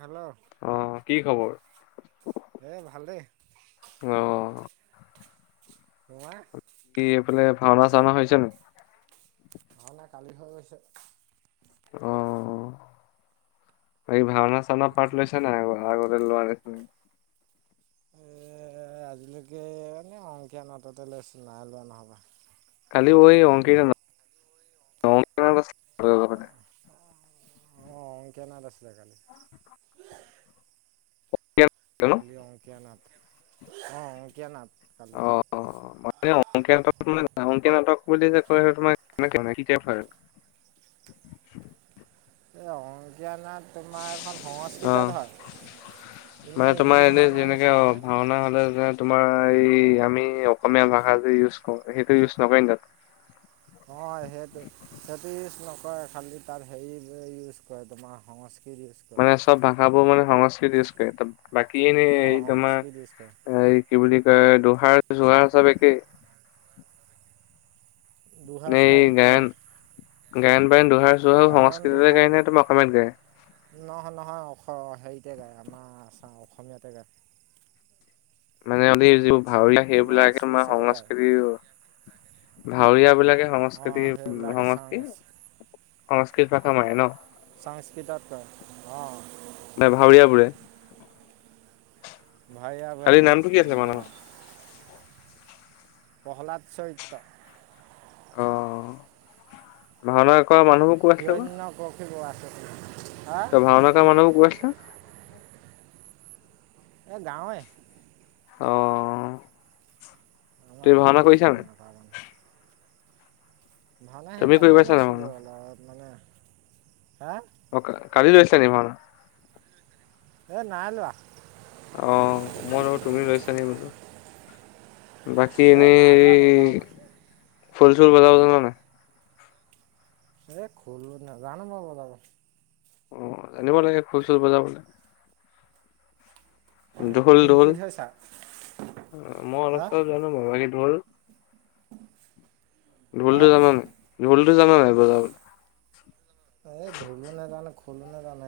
Hello. অ', কি খবৰ? এই ভালেই। অ'। তোমাৰ? কি এইফালে ভাওনা চাওনা হৈছে নে নাই? ভাওনা কালি হৈ গৈছে। অ', এই ভাওনা চাওনা এইখন পাৰ্ট লৈছে নাই আগৰ? আগতে লোৱা যে। এই, আজিলৈকে এনেই অংকীয়া নাটতে লৈছোঁ, নাই লোৱা নহ'বা। কালি [unintelligible] অ', অ', অংকীয়া নাট আছিলে কালি। কালি অংকীয়া নাট, অ' অংকীয়া নাট। কালি অ'। অ', মানে অংকীয়া নাটক, মানে অংকীয়া নাটক বুলি যে কয় [unintelligible] এই অংকীয়া নাট তোমাৰ এখন অ সংস্কৃতত হয়। মানে এনেই ইভু তোমাৰ এনে ভাওনা যেনেকে অ' নিচিনাই ভাওনা হ'লে যে তোমাৰ এই আমি অসমীয়া ভাষা যে ইউজ কৰো, সেইটো ইউজ নকৰে নেকি? অ', সেইটো, সেইটো ইউজ নকৰে খালী তাত হেৰি যে ইউজ কৰে তোমাৰ তাত, সংস্কৃত ইউজ [unintelligible] তাত ভাষাবোৰ মানে সংস্কৃত ইউজ কৰে, তাত বাকী এনে অঁ এই তোমাৰ, সংস্কৃত ইউজ কৰে এই কি বুলি কয়, দোহা জোহা ছব একেই? দুহাৰ নে চুহাৰ এই একেই গায়ন, অঁ গায়ন বায়ন দোহা চোহাও গায়ন সংস্কৃততে দুহাৰ গায় নে, তোমাৰ অসমীয়াত গায়? নহয় নহয় অ', হেৰিতে গায়, আমাৰ আছা, অসমীয়াতে গায়। মানে আমি যিবোৰ [unintelligible] আমাৰ সেইবিলাকে তোমাৰ আছমিছতে গায় সংস্কৃত ভাউৰীয়া বিলাকে অঁ সংস্কৃতি, সেইবিলাকে চাং সংস্কৃতি সংস্কৃত ভাষা মাৰে ন? সংস্কৃতত কয়, অ'। বে ভাওৰীয়া বোৰে? ভাউৰীয়া সকলে কালি সংস্কৃত নামটো কি মাৰে আছিলে অ'। মানুহৰ? [inaudible] প্ৰহ্লাদ চৰিত্ৰ অ 'ভাওনা কৰা মানুহ হিৰণ্য [unintelligible] ত ভওনা কৰা মানুহবোৰ কৰ আছিলে এ গাঁৱয়ে অ'। তুমি আমাৰ গাঁৱৰে কৰিছা নাই? ভাওনা কৰা মানুহ। ভাওনা সেই তুমি কৰি তাতে পাইছা নাই লৈছিলোঁ ভাওনা? অলপ। মানে হে অ' কা কালি লৈছিলে নি ভাওন? এই নাই লোৱা। অ মই লগত তুমিও লৈছা নি বোলো বাকী এই এনে নাই লোৱা মই হেৰি ভাওনা খোল চোল বজাব জানা নাই? এ খোলো নাজানো মই বজাব। অ' জানিব লাগে খোল চুল বজাবলে। ঢোল তুমি ঢোল? শিকি থৈছা অ মই অলপ হা চলপ জানো বাৰু বাকি ঢোল? হা ঢোলটো জান নাই? ঢোলটো জানা নাই বজাবলে? এই ঢোলো নেজানো খোলো নেজানো।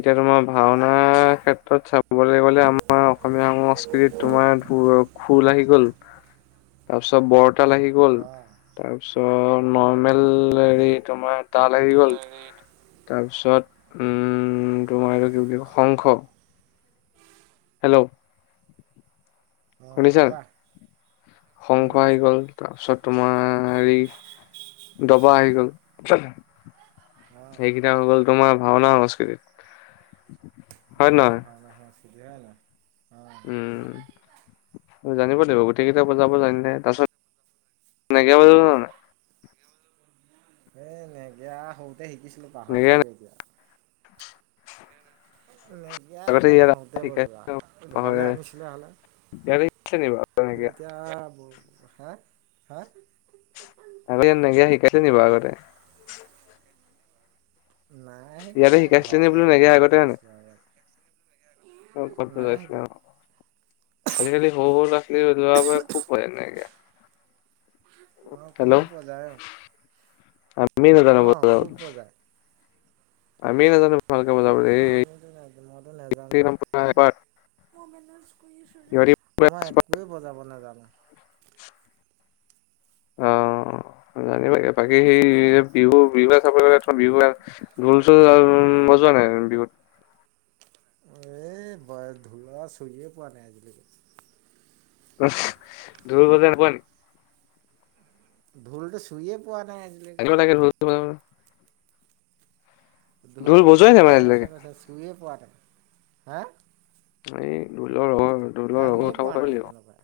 এতিয়া তোমাৰ ভাওঁনা মাৰ ক্ষেত্ৰত চাবলে গ'লে আমাৰ অসমীয়া সংস্কৃতিত তোমাৰ ধো খোল আহি গ'ল। তাৰছ বৰ তাল আহি গ'ল, অঁ তাৰপিছত নৰ্মেল হেৰি অঁ তোমাৰ তাল আহি গ'ল। [unintelligible] তাৰপিছত, উম, তোমাৰ এইটো কি বুলি কয় শংখ হেল্ল' অঁ', কোৱা। শুনি শংস আহি আছোঁ গল তাৰপিছত তোমাৰ হেৰি দবা আহি গ'ল। অ', সেইকেইটা হৈ গ'ল তোমাৰ ভাওনা সংস্কৃতিত। হয়, নে এতিয়া নহয়? ভাওনা সংস্কৃতি হয় নহয় অ উম', জানিব লাগিব গোটেই কেইটা বজাব জানিলে তাৰ পাছত নেগেৰা বজাব যান নাই এই নেগেৰা সৰুতে শিকিছিলোঁ পাহৰি নেগেৰা থাকিলো এতিয়া। নেগেৰা আগতে এটা ইয়াত হওঁতে বজোআ শিকাইছে ঘৰলে পাহৰে আনিছিলে হলে। ইয়াতে শিকাইছিলে নি বাৰু আৰু নেগেৰা? এতিয়া ব হা -হা আগতে নেগেৰা শিকাইছে নি বাউ আগতে। নাই ইয়াতে পোৱা শিকাইছিলে নি ঘৰতে বোলো এনেই নেগেৰা আগতে হয় নাই? বজাইছিলো আছিলো অ' ক'ত আৰু নাই বজাইছিলে অ'। শিকোৱা আজিকালি সৰু [unintelligible] -সৰু ল'ৰা ছোৱালীয়ে বজাব পাৰে খুব ধুনীয়াকে। অ', খুব বজাই অ', আমিএ নেজানো বজাবলে খুব বজায় আমিএ নাজানো। ভালকে বজাবলে অ', আমিয়ে টো নাজানো মইতো নেজানোৱে। এই মই একোৱে বজাব নাজানোঁ। অ'! জানিব লাগে। বাকী সেই বিহু, বিহুৱে চাবলৈ গ'লে বিহু ঢোল-চোল বজোৱা নাই বিহুত? এই ঢোলৰ চুইয়ে পোৱা নাই, আজিলৈকে। [unintelligible] ঢোল বজাই নোপোৱা নেকি? ঢোলটো চুইয়ে পোৱা নাই। আজিলৈকে আগিব লাগে, ঢোল [unintelligible] ঢোল বজোৱাই নাই বজোৱা মানে আজিলৈকে কথা কৈছা, চুইয়ে পোৱা নাই। হা! এই ঢোলৰ হৌ, ঢোলৰ হৌ দাঙিয়ে উঠাব, পোৱা পাৰিব নাই লাগিব। কেনেকুৱা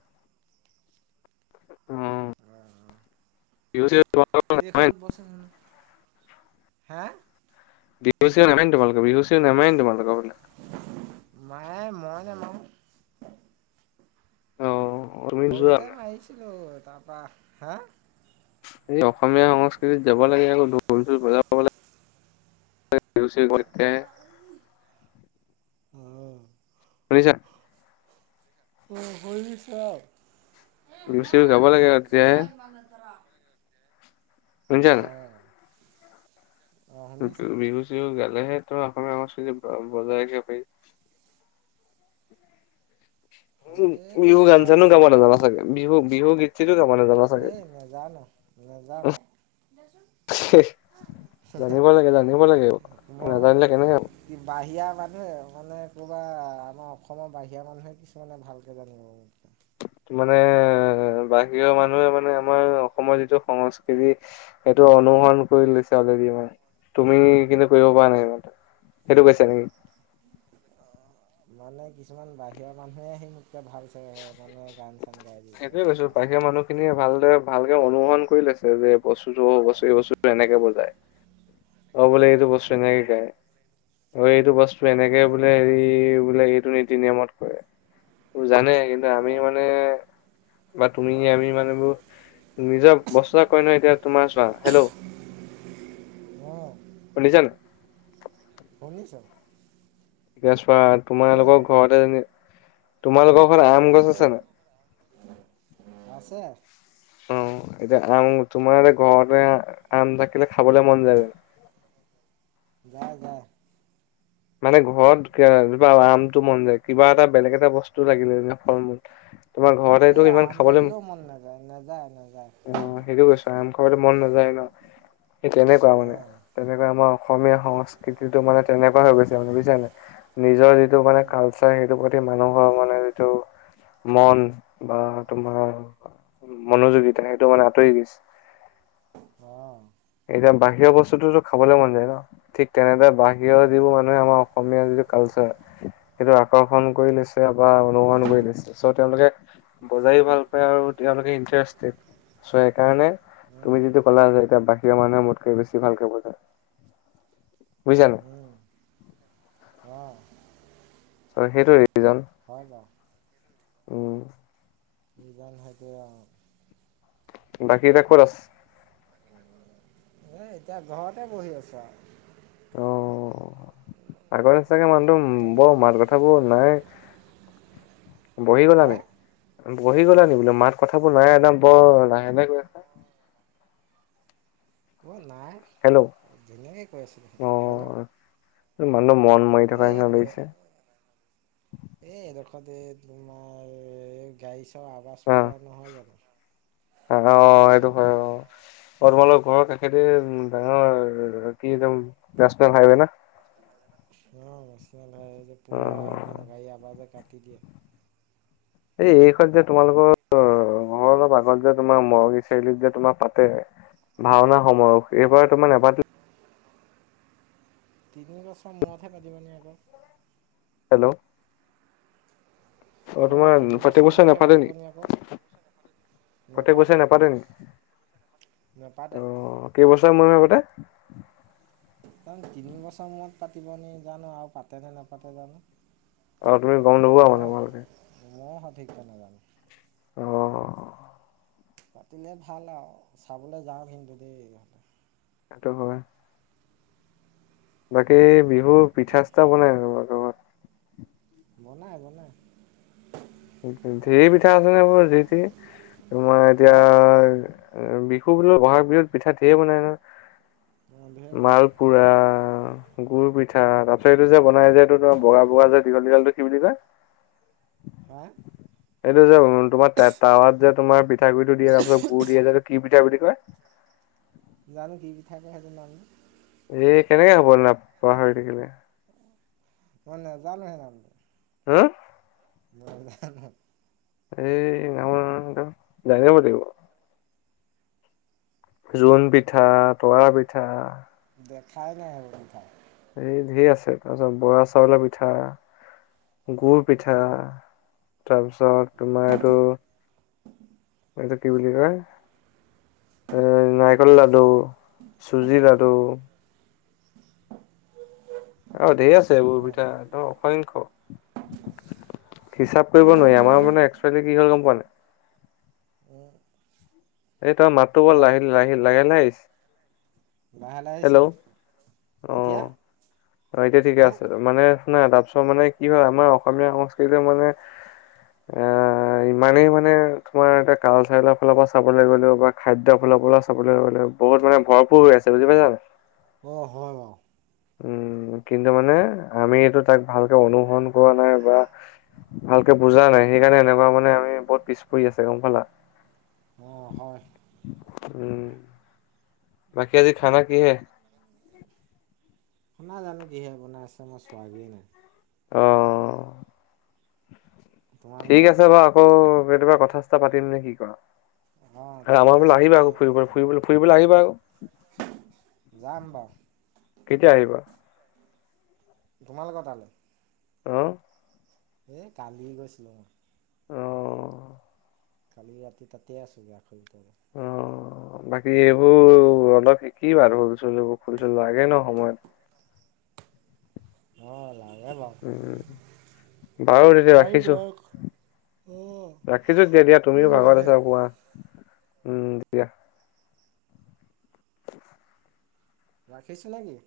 উম! অ' অ'! বিহুত-চিহুত পোৱা এইখনত বহ চোন [unintelligible] হে! বিহু-চিহু নামাৰে নি তোমালোকৰ, বিহু-চিহু নামাৰে নি তোমালোকৰ বোলে। মাৰে মই নামাৰোঁ। অ তুমি নোযোৱা সৰুতে মানে মাৰিছিলোঁ। তাৰপা, হা! এই অসমীয়া সংস্কৃতিত যাব লাগে, আকৌ? ঢোল- চোল বজাব [unintelligible] [unintelligible] [unintelligible] অ'! শুনিছা? [unintelligible] বিহু চিহু গাব লাগে আৰু তেতিয়াহে [unintelligible] শুনিছা নাই অ'! শুনিছ বিহু-চিহু গালেহে, তোৰ অসমীয়া সংস্কৃতি বজাই ৰাখিব পাৰি। [inaudible] উম, সৰুতে বিহু দিয়া গান-চানো গাব যোৱা নাজানা চাগে, বিহু-বিহু গীত-চিতো গাব নাজানা চাগে। নেজানোঁ। [unintelligible] জানিব লাগে, জানিব লাগে, মই নাজানিলে কেনেকে হ'ব? কি বাহিৰা মানুহে মানে, ক'ৰবা আমাৰ অসমৰ বাহিৰা মানুহে, কিছুমানে ভালকে জানিব। মানে, বাহিৰৰ মানুহে মানে, আমাৰ অসমৰ যিটো সংস্কৃতি সেইটো অনুসৰণ কৰি লৈছে, অলেৰেদি মানে। তুমি কিন্তু, কৰিব পৰা নাই? সেইটো কৈছে নেকি? [unintelligible] অ'! মানে, কিছুমান বাহিৰৰ মানুহে আহি, মোতকৈ ভালচে মানে, গান-চান গাই দিব, এনেকুৱা। খিনিয়ে ভালদৰে, ভালকে অনুসৰণ কৰি লৈছে যে, বস্তুটো [unintelligible] এনেকে বজায়। [unintelligible] অ'! বোলে, এইটো বস্তু এনেকে অ', গায়। অ'! এইটো বস্তু এনেকে অ', বোলে, সেৰি বোলে, এইটো নীতি-নিয়মত কৰে। তোৰ জানে, কিন্তু আমি অ', মানে, বা তুমি, আমি মানে, এইবোৰ, নিজৰ [unintelligible] কয় নহয়! এতিয়া, তোমাৰ চোৱা? হেল্ল'! [unintelligible] অ'! শুনিছানে? [unintelligible] শুনিছোঁ। [unintelligible] শুই তোমালোকৰ থাকা ঘৰতে, তোমালোকৰ ঘৰত আম গছ আছে নাই? আছে। অ', এতিয়া আম তোমাৰ ঘৰতে আম থাকিলে খাবলৈ মন যায় জানো? যায়, যায়। মানে ঘৰত এজোপা আমটো মন যায়, কিবা এটা বেলেগ এটা বস্তু লাগিলে যেনে ফল মূল তোমাৰ ঘৰতেটো এই ইমান আম খাবলে লাগিলেও মন নাযায়, নাযায়, নাযায়। অ সেইটো কৈছোঁ আম খাবলৈ মন নাযায় ন, সেই তেনেকুৱা মানে। অ'। তেনেকুৱা আমাৰ অসমীয়া সংস্কৃতিটো মানে তেনেকুৱা হৈ গৈছে মানে বুজিছা নে, নিজৰ যি যিটো মানে উম, কাল চাৰ, সেইটোৰ প্ৰতি মানুহৰ মানে যিটো মন বা তোমাৰ মনোযোগীটা সেইটো মানে আঁতৰি গৈছে। অ'। এতিয়া বাহিৰৰ বস্তুতোটো খাবলে মন যায় ন? ঠিক তেনেদৰে বাহিৰৰ অ', যিবোৰ মানুহ মানে আমাৰ অসমীয়া যিটো কালচাৰ। সেইটো আকৰ্ষণ কৰি লৈছে বা অনুকৰণ কৰি লৈছে। চ' তেওঁলোকে বজাইও ভাল পায় আৰু তেওঁলোকে ইণ্ট্ৰাষ্টটেড। চ' সেইকাৰণে তুমি উম, যিটো ক'লা যে এতিয়া বা বাহিৰা মানুহে মোতকে বেছি ভালকে বজায় বুইছানে। উম, অ'। চ' সেইটোৱে ৰিজন। হয়, বাৰু। উম। যি বা নহওঁকেই আৰু। বাকী এতিয়া ক'ত আছে? মই এতিয়া ঘৰতে বহি আছোঁ আৰু। আগতে চাগে মানুহটো ঘৰৰ ভিতৰতে বৰ মাত কথাবোৰ নাই। বহি গ'লা হে নেকি? বহি গ'লা নেকি বোলোঁ মাত কথাবোৰ নাই একদম বৰ লাহে লাহে কৈ আছা? অ' নাই, হেল্ল' ধুনীয়াকে কৈ আছিলোঁ দেখোন হেল্ল'? মানুহটোৰ মন মৰি থকা এই নিচিনা ইয়াত গে লাগিছে এই এডোখৰতে এই তোমাৰ গাড়ী আৱাজ পুৰা নহয় জানোঁ। আৰু অ' এইটো হয় অ'। অ' তোমালোক ঘৰৰ কাষেদি ডাঙৰ নেচনেল হাইৱে না? অ', নেচনেল হাইৱে যে পুৰা একদম অ'। গাড়ী আৱাজে কাটি দিয়ে। এই এইখন যে তোমালোকৰ ঘৰৰ অলপ আগত যে তোমাৰ মৰঙী চাৰিআলিত যে তোমাৰ পাতে ভাওনা সমাৰোহ, এইবাৰ তোমাৰ নাপাতি তিনি বছৰ মূৰতহে পাতিব নি আকৌ। হেল্ল'? অ' হ'লেও তোমাৰ তিনি প্ৰত্যেক বছৰ বছৰে মূৰতহে নাপাতে পাতিব নি আকৌ নেকি? প্ৰত্যেক বছৰে নেপাতে নাপাতে নেকি? নেপাতে অ' কেইবছৰ মূৰে মুৰে পাতে? ৰন তিনি বছৰ মূৰত পাতিব নি জানো আৰু পাতে নে নাপাতে জানো? আৰু তুমি গ'ম নোপোৱা মানে ভালকে? মও সঠিক কৈ নাজানো। অ'। পাতিলে ভাল আৰু, চাবলৈ যাম কিন্তু যাওঁ দেই। সেইটো হয়। বাকী বিহুৰ পিঠা চিঠা বনালে নে নাই আকৌ? বনাই, বনাই। ঢেৰি পিঠা আছে নহয় এইবোৰ যি টি, তোমাৰ হা এতিয়া বিহু বোলো বহাগ বিহুত পিঠা ঢেৰ বনাই নহয়, বন্ধুহে বনাই মাল পোৰা গুুৰ পিঠা তাৰ পাছত এইটো যে বনাই যে এইটো তোমাৰ বগা বগা যে দীঘল দীঘলটো কি বুলি কয়? হা'? এইটো যে উ তোমাৰ তাৱাত যে তোমাৰ পিঠাগুড়িটো দিয়ে তাৰ পিছত গুৰ দিয়ে যে এই কি পিঠা বুলি কয়? জানো কি পিঠা কয় সেইটো নামটো? এই কেনেকে হ'ব নাম পাহৰি থাকিলে? মই নাই জানো সেই নামটো? হুম? মই নাজানো? এই নাম নাজানিলে নহ'ব নহয় জানিব লাগিব। জোন পিঠা, তৰা পিঠা দেখাই নাই সেই বোৰ পিঠা? এই ঢেৰ আছে, তাৰপিছত বৰা চাউলৰ পিঠা। গুৰ পিঠা, তাৰপিছত তোমাৰ এইটো এইটোক কি বুলি কয়? এ নাৰিকল লাডু, চুজি লাডু। অ' ঢেৰ আছে এইবোৰ উম পিঠা ন অসংখ্য। হিচাপ কৰিব নোৱাৰি, আমাৰ মানে এক্সোৱেলি কি হ'ল গ'ম পোৱানে নাই? উম। এই তোমাৰ মাতটো বৰ কোৱা লাহি লাহে লাহে আহিছে? লাহে লাহে আহিছে হেল্ল' নি এতিয়া অ' এতিয়া ঠিকে হা আছে এতিয়া মানে নাই তাৰপিছত মানে কি হয় আমাৰ অসমীয়া সংস্কৃতি মানে [unintelligible] এ ইমানেই মানে তোমাৰ এ কালচাৰেলৰ ফালৰ পৰা চাব লাগে'ও বা খাদ্যৰ ফালৰ পৰা চাবলৈ গলেওঁ বহুত মানে ভৰপূৰ হৈ আছে বুজি পাইছা নে নাই? অঁ হয় বাৰু। উম, কিন্তু মানে আমি এইটো তাক ভালকে অনুসৰণ কৰা নাই বা ভালকে বুজা নাই সেইকাৰণে এনেকুৱা মানে আমি বহুত পিছ পৰি আছে গ'ম পালা? অঁ হয়। উম। বাকী আজি খানা কি হে? শুনা জানো কিহে বনাই আছোঁ মই চোৱা গেই নাই। অঁ। ঠিক তোমালোকৰ আছে বাৰু আকৌ কেতিয়াবা কথা চতা পাতিম নে কি কোৱা? অঁ ঠিক আমাৰ ফালে আছে আহিবা একে আকৌ ফুৰিবলৈ ফুৰিবলৈ ফুৰিবলৈ আহিবা আকৌ। যাম বাৰু। কেতিয়া আহিবা? তোমালোকৰ তালৈ? অ। এই কালি গৈছিলোঁ মই অ কালি ৰাতি তাতে আছিলোঁ [unintelligible] অ বাকী এইবোৰ অলপ শিকিবা হ'ল বোৰ খুল চুল লাগে ন সময়ত অ লা উম বাৰু তেতিয়া কালি ৰাখিছোঁ তোমালোক অঁ ৰাখিছোঁ দিয়া দিয়া তুমিও ঠিক ভাগৰত আছে আছা শুৱা উম দিয়া ৰাখিছ নেকি